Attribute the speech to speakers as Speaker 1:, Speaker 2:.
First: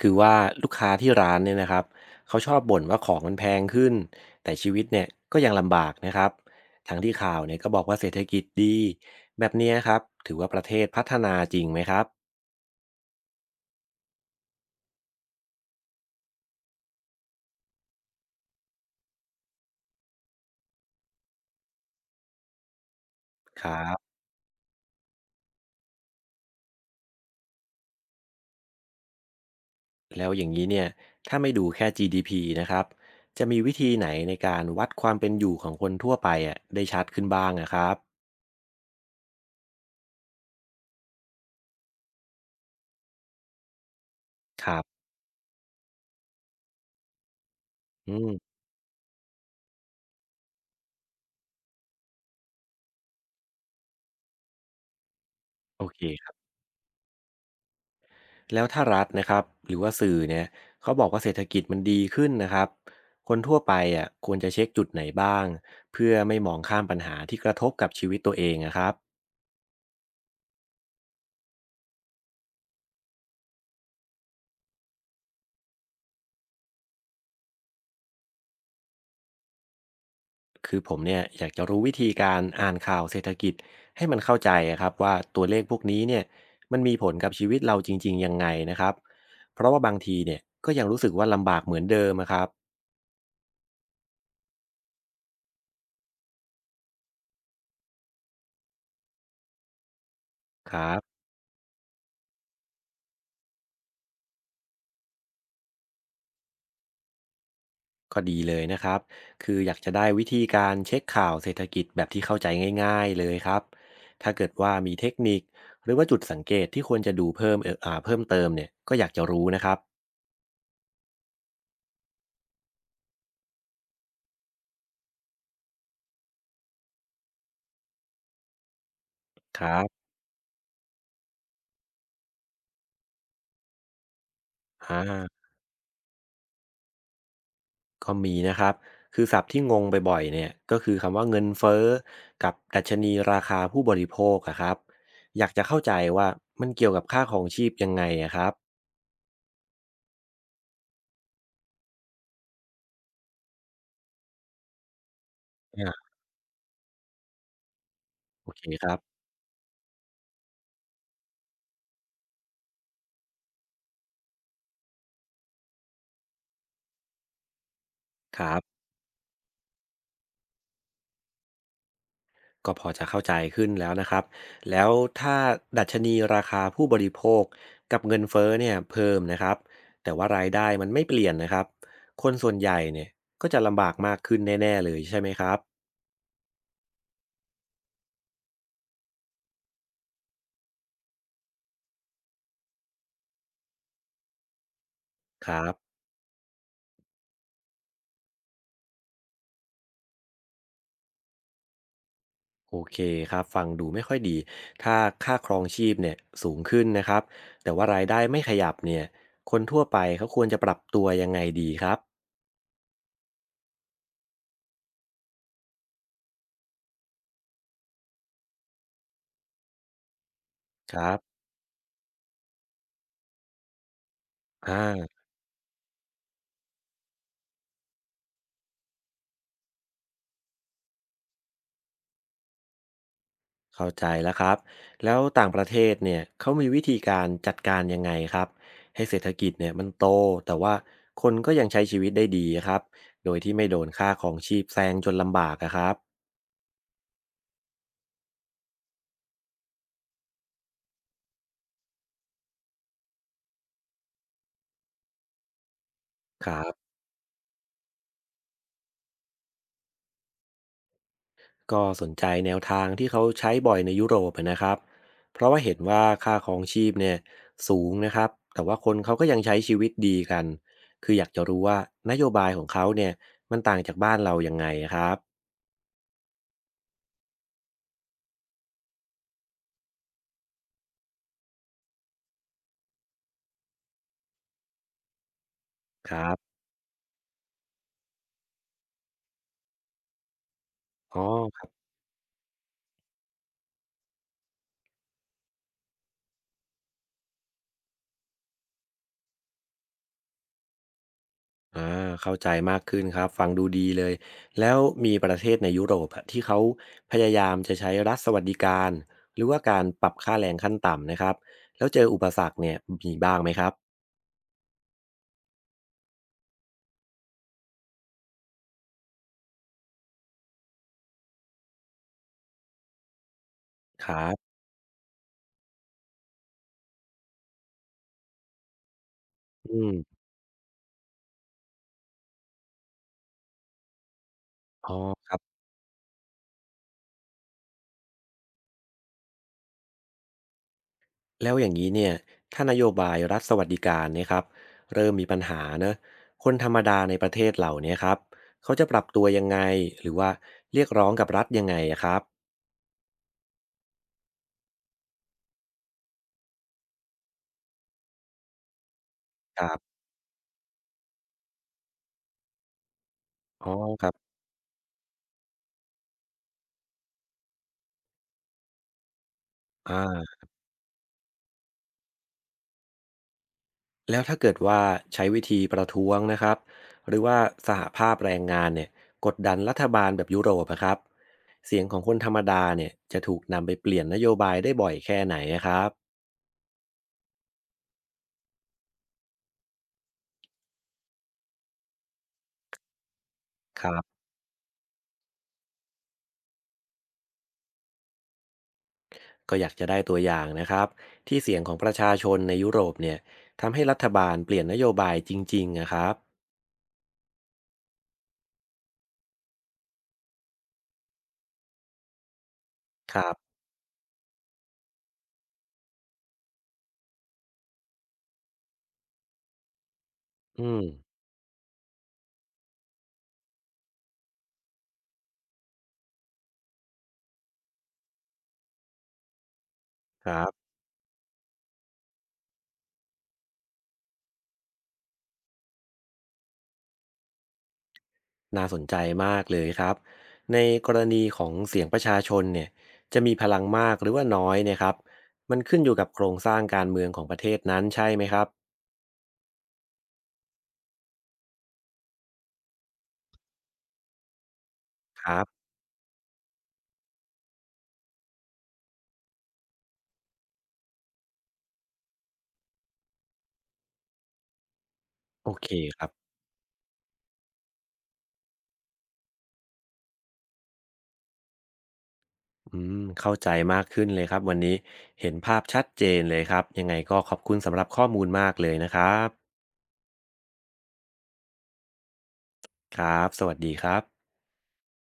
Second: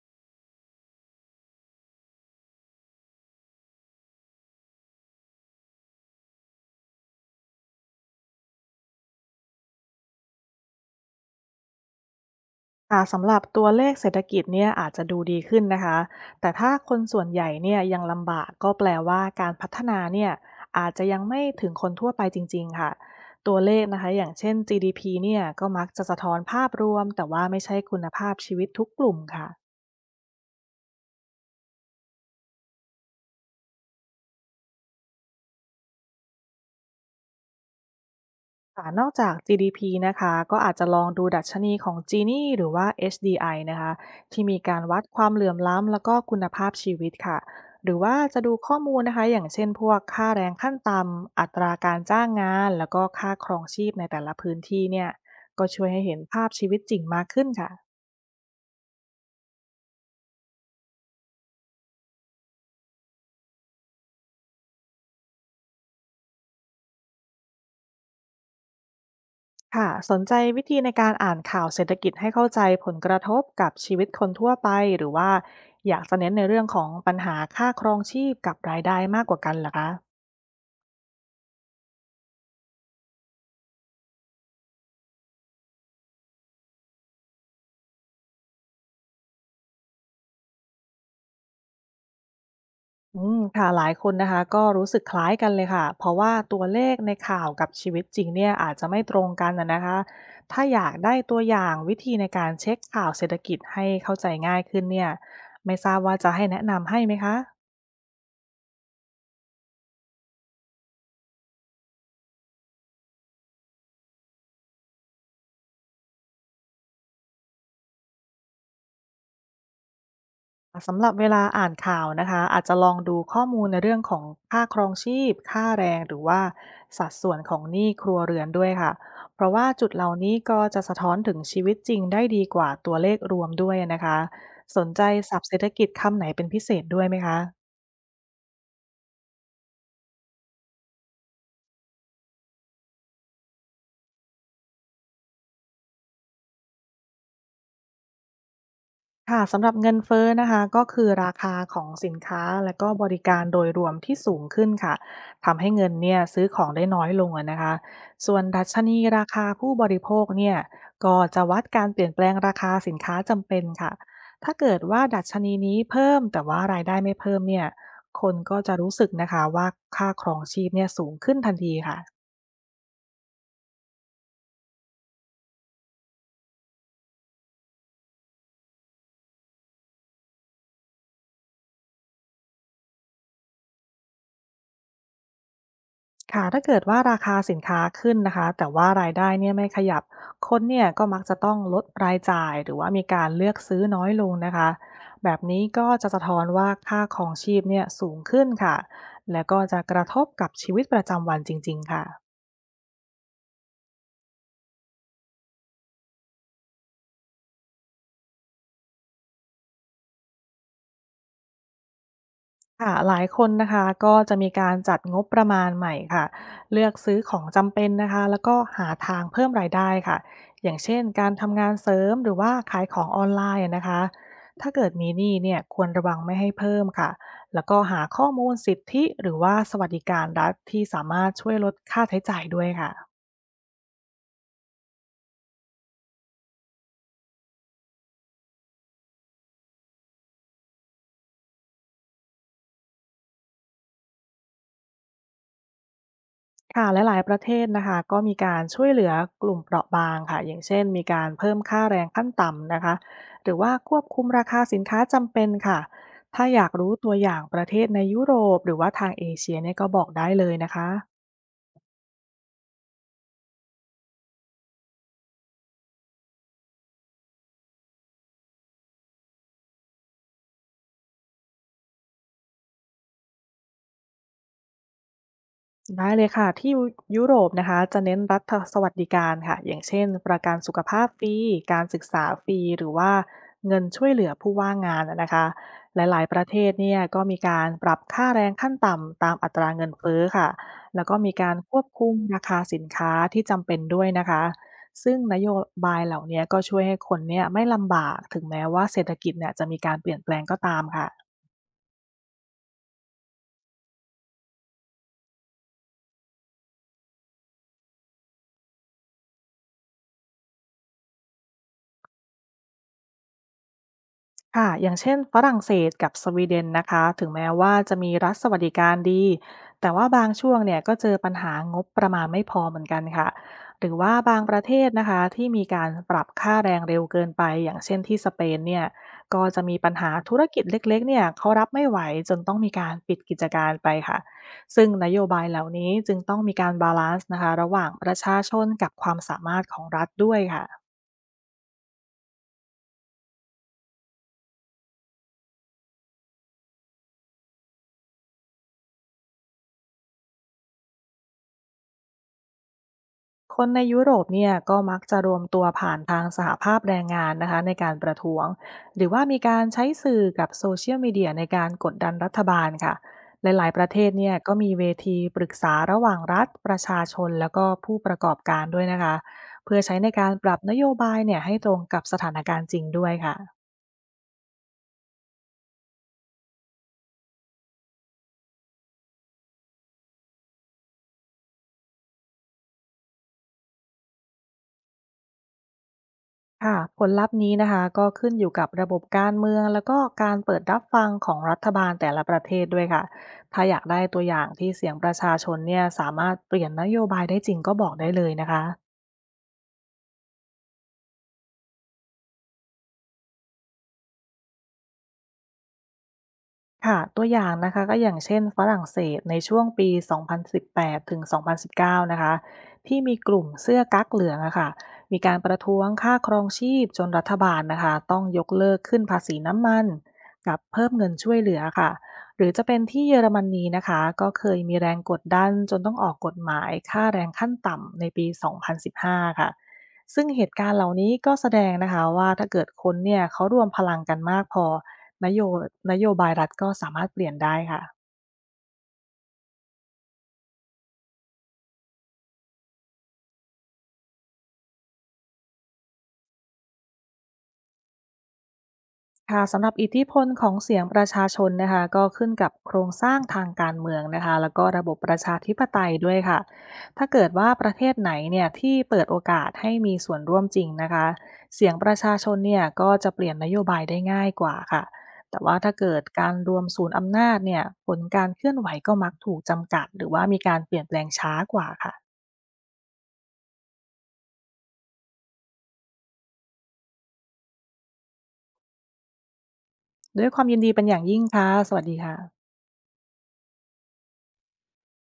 Speaker 1: คือว่าลูกค้าที่ร้านเนี่ยนะครับเขาชอบบ่นว่าของมันแพงขึ้นแต่ชีวิตเนี่ยก็ยังลำบากนะครับทั้งที่ข่าวเนี่ยก็บอกว่าเศรษฐกิจดีแบบเนี้ยครับถือว่าประเทศพัฒนาจริงไหมครับ
Speaker 2: ค่ะสำหรับตัวเลขเศรษฐกิจเนี่ยอาจจะดูดีขึ้นนะคะแต่ถ้าคนส่วนใหญ่เนี่ยยังลำบากก็แปลว่าการพัฒนาเนี่ยอาจจะยังไม่ถึงคนทั่วไปจริงๆค่ะตัว
Speaker 1: ค
Speaker 2: เล
Speaker 1: รั
Speaker 2: ขนะคะ
Speaker 1: บ
Speaker 2: อย่างเช่น GDP เนี่ยก็มักจะสะท้อนภาพรวมแต่ว่าไม่ใช่คุณภาพชีวิตทุกกลุ่มค่ะ
Speaker 1: แล้วอย่างนี้เนี่ยถ้าไม่ดูแค่ GDP นะครับจะมีวิธีไหนในการวัดความเป็นอยู่ของคนทั่วไปอ่ะได้ชัดขึ้นบ้างนะครับ
Speaker 2: ค่ะนอกจาก GDP นะคะก็อาจจะลองดูดัชนีของ Gini หรือว่า HDI นะคะที่มี
Speaker 1: ค
Speaker 2: กา
Speaker 1: รั
Speaker 2: ร
Speaker 1: บ
Speaker 2: วัดความเหลื่อมล้ำแล้วก็คุณภาพชีวิตค่ะหรือ
Speaker 1: อื
Speaker 2: ว่า
Speaker 1: ม
Speaker 2: จะดูข้อมูลนะคะอย่างเช่นพวกค่าแรงขั้นต่ำอัตราการจ้างงานแล้วก็ค่าครองชีพในแต่ละพื้นที่เนี่ยก็
Speaker 1: โอ
Speaker 2: ช่วยให้เห็น
Speaker 1: เค
Speaker 2: ภาพชีวิตจริงมากขึ้นค่ะ
Speaker 1: แล้วถ้ารัฐนะครับหรือว่าสื่อเนี่ยเขาบอกว่าเศรษฐกิจมันดีขึ้นนะครับคนทั่วไปอ่ะควรจะเช็คจุดไหนบ้างเพื่อไม่มองข้ามปัญหาที่กระทบกับชีวิตตัวเองนะครับ
Speaker 2: ค่ะสนใจวิธีในการอ่านข่าวเศรษฐกิจให้เข้าใจผลกระทบกับชีวิตคนทั่วไปหรือว่าอยากจะเน้นในเรื่องของปัญหาค่าครองชีพกับรายได้มากกว่ากันเหรอคะ
Speaker 1: คือผมเนี่ยอยากจะรู้วิธีการอ่านข่าวเศรษฐกิจให้มันเข้าใจอะครับว่าตัวเลขพวกนี้เนี่ยมันมีผลกับชีวิตเราจริงๆยังไงนะครับเพราะว่าบางทีเนี่ยก็ยังรู้สึกว่าลำบากเหมือนเดิมอะครับ
Speaker 2: อืมค่ะหลายคนนะคะก็รู้สึกคล้ายกันเลยค่ะเพราะว่าตัวเลขในข่าวกับชีวิตจริงเนี่ยอาจจะไม่ตรงกันนะคะถ้า
Speaker 1: ค
Speaker 2: อ
Speaker 1: รั
Speaker 2: ยาก
Speaker 1: บ
Speaker 2: ได้ตัวอย่างวิธีในการเช็คข่าวเศรษฐกิจให้เข้าใจง่ายขึ้นเนี่ยไม่ทราบว่าจะให้แนะนำให้ไหมคะ
Speaker 1: ก็ดีเลยนะครับคืออยากจะได้วิธีการเช็คข่าวเศรษฐกิจแบบที่เข้าใจง่ายๆเลยครับถ้าเกิดว่ามีเทคนิคหรือว่าจุดสังเกตที่ควรจะดูเพิ่มเพิ่มเติมเนี่ยก็อยากจะรู้นะครับ
Speaker 2: สำหรับเวลาอ่านข่าวนะคะอาจจะลองดูข้อมูลในเรื่องของค่าครองชีพค่าแรงหรือว่าสัดส่วนของหนี้ครัวเรือนด้วยค่ะเพราะ
Speaker 1: ค
Speaker 2: ว่า
Speaker 1: รั
Speaker 2: จุดเห
Speaker 1: บ
Speaker 2: ล่านี้ก็จะสะท้อนถึงชีวิตจริงได้ดีกว่าตัวเลขรวมด้วยนะคะสน
Speaker 1: อ่
Speaker 2: ใจศัพ
Speaker 1: า
Speaker 2: ท์เศรษฐกิจคำไหนเป็นพิเศษด้วยไหมคะ
Speaker 1: ก็มีนะครับคือศัพท์ที่งงบ่อยๆเนี่ยก็คือคำว่าเงินเฟ้อกับดัชนีราคาผู้บริโภคอะครับ อยากจะเข้าใจว่ามันเกี่ยวกับค่าของชีพยังไงอะครับ
Speaker 2: ค่ะสำหรับเงินเฟ้อนะคะก็คือราคาของสินค้าและก็บริการโดยรวมที่สูงขึ้นค่ะทำให้เงิน
Speaker 1: อ่า
Speaker 2: เนี่ยซื้อของได้น้อยลงอะนะคะส่วน
Speaker 1: โอเค
Speaker 2: ดัช
Speaker 1: ครั
Speaker 2: นี
Speaker 1: บ
Speaker 2: ราคาผู้บริโภคเนี่ยก็จะวัดการเปลี่ยนแปลงราคาสินค้าจำเป็นค่ะถ้าเกิดว่าดัชนีนี้เพิ่มแต่ว่ารายได้ไม่เพิ่มเนี่ยคน
Speaker 1: ครั
Speaker 2: ก็จะ
Speaker 1: บ
Speaker 2: รู้สึกนะคะว่าค่าครองชีพเนี่ยสูงขึ้นทันทีค่ะ
Speaker 1: ก็พอจะเข้าใจขึ้นแล้วนะครับแล้วถ้าดัชนีราคาผู้บริโภคกับเงินเฟ้อเนี่ยเพิ่มนะครับแต่ว่ารายได้มันไม่เปลี่ยนนะครับคนส่วนใหญ่เนี่ยก็จะลำบากมากขึ้นแน่ๆเลยใช่ไหมครับ
Speaker 2: ค่ะถ้าเกิดว่าราคาสินค้าขึ้นนะคะแต่ว่ารายได้เนี่ยไม่ขยับคนเนี่ยก็มักจะต้องลดรายจ่ายหรือว่ามีการเลือกซื้อน้อยลงนะคะแบบ
Speaker 1: ครั
Speaker 2: นี้
Speaker 1: บ
Speaker 2: ก็จะสะท้อนว่าค่าครองชีพเนี่ยสูงขึ้นค่ะและก็จะกระทบกับชีวิตประจำวันจริงๆค่ะ
Speaker 1: โอเคครับฟังดูไม่ค่อยดีถ้าค่าครองชีพเนี่ยสูงขึ้นนะครับแต่ว่ารายได้ไม่ขยับเนี่ยคนทั่วไปเขาควรจะปรับตัวยังไงดีครับ
Speaker 2: ค่ะหลายคนนะคะก็จะมีการจัดงบประมาณใหม่ค่ะเลือกซื้อของจำเป็นนะคะแล้วก็หาทางเพิ่มรายได้ค่ะอย่าง
Speaker 1: ค
Speaker 2: เช่น
Speaker 1: รับ
Speaker 2: การทำงานเสริมหรือว่าขายของออนไลน์อะนะคะถ้า
Speaker 1: อ่
Speaker 2: เกิดมีห
Speaker 1: า
Speaker 2: นี้เนี่ยควรระวังไม่ให้เพิ่มค่ะแล้วก็หาข้อมูลสิทธิหรือว่าสวัสดิการรัฐที่สามารถช่วยลดค่าใช้จ่ายด้วยค่ะ
Speaker 1: เข้าใจแล้วครับแล้วต่างประเทศเนี่ยเขามีวิธีการจัดการยังไงครับให้เศรษฐกิจเนี่ยมันโตแต่ว่าคนก็ยังใช้ชีวิตได้ดีครับโดยที่ไม่โดนค่าของชีพแซงจนลำบากอะครับ
Speaker 2: ค่ะและหลายประเทศนะคะก็มีการช่วยเหลือกลุ่มเปราะบางค่ะอย่างเช่นมีการเพิ่มค่าแรงขั้นต่ำนะคะหรือว่าควบคุมราคาสินค้าจำเป็นค่ะถ้า
Speaker 1: ครั
Speaker 2: อยากรู้
Speaker 1: บ
Speaker 2: ตัวอย่างประเทศในยุโรปหรือว่าทางเอเชียเนี่ยก็บอกได้เลยนะคะ
Speaker 1: ก็สนใจแนวทางที่เขาใช้บ่อยในยุโรปอะนะครับเพราะว่าเห็นว่าค่าของชีพเนี่ยสูงนะครับแต่ว่าคนเขาก็ยังใช้ชีวิตดีกันคืออยากจะรู้ว่านโยบายของเขาเนี่ยมันต่างจากบ้านเรายังไงอะครับ
Speaker 2: ได้เลยค่ะที่ยุโรปนะคะจะเน้นรัฐสวัสดิการค่ะอย่างเช่นประกันสุขภาพฟรีการศึกษาฟรีหรือว่าเงินช่วยเหลือผู้ว่างงานนะคะห
Speaker 1: ค
Speaker 2: ลา
Speaker 1: รั
Speaker 2: ยๆประ
Speaker 1: บ
Speaker 2: เทศเนี่ยก็มีการปรับค่าแรงขั้นต่ำตามอัตราเงินเฟ้อค่ะแล้วก็
Speaker 1: อ๋
Speaker 2: มีการ
Speaker 1: อ
Speaker 2: ควบคุมราคาสินค้าที่จำเป็นด้วยนะคะซึ่งนโยบายเหล่านี้ก็ช่วยให้คนเนี่ยไม่ลำบากถึงแม้ว่าเศรษฐกิจเนี่ยจะมีการเปลี่ยนแปลงก็ตามค่ะ
Speaker 1: อาเข้าใจมากขึ้นครับฟังดูดีเลยแล้วมีประเทศในยุโรปอะที่เขาพยายามจะใช้รัฐสวัสดิการหรือว่าการปรับค่าแรงขั้นต่ำนะครับแล้วเจออุปสรรคเนี่ยมีบ้างไหมครับ
Speaker 2: ค่ะอย่างเช่นฝรั่งเศสกับสวีเดนนะคะถึงแม้ว่าจะมีรัฐสวัสดิการดีแต่ว่าบางช่วงเนี่ยก็เจอปัญหางบประมาณไม่พอเหมือนกันค่ะหรือ
Speaker 1: ค
Speaker 2: ว่า
Speaker 1: รั
Speaker 2: บางป
Speaker 1: บ
Speaker 2: ระเทศนะคะที่มีการปรับค่าแรงเร็วเกินไปอย่างเช่นที่สเปนเนี่ยก็จะมี
Speaker 1: อื
Speaker 2: ปัญหา
Speaker 1: ม
Speaker 2: ธุรกิจเล็กๆเนี่ยเขารับไม่ไหวจนต้องมีการปิดกิจการไปค่ะซึ่
Speaker 1: อ๋
Speaker 2: ง
Speaker 1: อ
Speaker 2: นโย
Speaker 1: ครั
Speaker 2: บาย
Speaker 1: บ
Speaker 2: เหล่านี้จึงต้องมีการบาลานซ์นะคะระหว่างประชาชนกับความสามารถของรัฐด้วยค่ะ
Speaker 1: แล้วอย่างนี้เนี่ยถ้านโยบายรัฐสวัสดิการเนี่ยครับเริ่มมีปัญหาเนอะคนธรรมดาในประเทศเหล่าเนี้ยครับเขาจะปรับตัวยังไงหรือว่าเรียกร้องกับรัฐยังไงอะครับ
Speaker 2: คนในยุโรปเนี่ยก็มักจะรวมตัวผ่านทางสหภาพแรงงานนะคะในการประท้วงหรือว่ามีกา
Speaker 1: ค
Speaker 2: ร
Speaker 1: รั
Speaker 2: ใช้
Speaker 1: บ
Speaker 2: สื่อกับโซเชียลมีเดียในการกดดันรัฐบาลค่ะห
Speaker 1: อ๋
Speaker 2: ลา
Speaker 1: อ
Speaker 2: ยๆประเท
Speaker 1: ครั
Speaker 2: ศเนี่
Speaker 1: บ
Speaker 2: ยก็มีเวทีปรึกษาระหว่างรัฐประชาชนแล้วก็ผู้ประกอบการด้วยนะคะเพื่อใช้ในการ
Speaker 1: อา
Speaker 2: ปรับนโยบายเนี่ยให้ตรงกับสถานการณ์จริงด้วยค่ะ
Speaker 1: แล้วถ้าเกิดว่าใช้วิธีประท้วงนะครับหรือว่าสหภาพแรงงานเนี่ยกดดันรัฐบาลแบบยุโรปอะครับเสียงของคนธรรมดาเนี่ยจะถูกนำไปเปลี่ยนนโยบายได้บ่อยแค่ไหนนะครับ
Speaker 2: ค่ะผลลัพธ์นี้นะคะก็ขึ้นอยู่กับระบบการเมืองแล้วก็การเปิดรับฟังของรัฐบาลแต่ละประเทศด้วยค่ะถ้าอยา
Speaker 1: ค
Speaker 2: ก
Speaker 1: รั
Speaker 2: ได้ตัว
Speaker 1: บ
Speaker 2: อย่างที่เสียงประชาชนเนี่ยสามารถเปลี่ยนนโยบายได้จริงก็บอกได้เลยนะคะ
Speaker 1: ก็อยากจะได้ตัวอย่างนะครับที่เสียงของประชาชนในยุโรปเนี่ยทำให้รัฐบาลเปลี่ยนนโยบายจริงๆนะครับ
Speaker 2: ค่ะตัวอย่างนะคะก็อย่างเช่นฝรั่งเศสในช่วงปี2018ถึง2019นสิบเก้านะคะที่มี
Speaker 1: ครั
Speaker 2: กลุ่ม
Speaker 1: บ
Speaker 2: เสื้อกั๊กเหลืองอะค่ะมีการประท้วงค่าครองชีพจนรัฐบาลนะคะต้องยกเลิกขึ้นภาษีน้ำมันกับ
Speaker 1: อืม
Speaker 2: เพิ่มเงินช่วยเหลือค่ะหรือจะเป็นที่เยอรมนีนะคะก็เคยมีแรงกดดันจนต้องออกกฎหมายค่าแรงขั้นต่ำในปี2015ค่ะซึ่
Speaker 1: ค
Speaker 2: งเห
Speaker 1: รั
Speaker 2: ตุ
Speaker 1: บ
Speaker 2: การณ์เหล่านี้ก็แสดงนะคะว่าถ้าเกิดคนเนี่ยเขารวมพลังกันมากพอ นโยนโยบายรัฐก็สามารถเปลี่ยนได้ค่ะ
Speaker 1: น่าสนใจมากเลยครับในกรณีของเสียงประชาชนเนี่ยจะมีพลังมากหรือว่าน้อยเนะครับมันขึ้นอยู่กับโครงสร้างการเมืองของประเทศนั้นใช่ไหมครับ
Speaker 2: ค่ะสำหรับอิทธิพลของเสียงประชาชนนะคะก็ขึ้นกับโครงสร้างทางการเมืองนะคะแล้วก็ระบบประ
Speaker 1: ค
Speaker 2: ชา
Speaker 1: รับ
Speaker 2: ธิปไตยด้วยค่ะถ้าเกิดว่าประเทศไหนเนี่ยที่เปิดโอกาสให้มีส่วนร่วมจริงนะคะเสียงประชาชนเนี่ยก็จะเปลี่ยนนโยบายได้ง่ายกว่าค่ะแต่
Speaker 1: โอ
Speaker 2: ว่า
Speaker 1: เค
Speaker 2: ถ้าเกิ
Speaker 1: ค
Speaker 2: ด
Speaker 1: รับ
Speaker 2: การรวมศูนย์อำนาจเนี่ยผลการเคลื่อนไหวก็มักถูกจำกัดหรือว่ามีการเปลี่ยนแปลงช้ากว่าค่ะ
Speaker 1: อืมเข้าใจมากขึ้นเลยครับวันนี้เห็นภาพชัดเจนเลยครับยังไงก็ขอบคุณสำหรับข้อมูลมากเลยนะครับ
Speaker 2: ด้วยความยินดีเป็นอย่างยิ่งค่ะสวัสดีค่ะ
Speaker 1: ครับสวัสดีครับ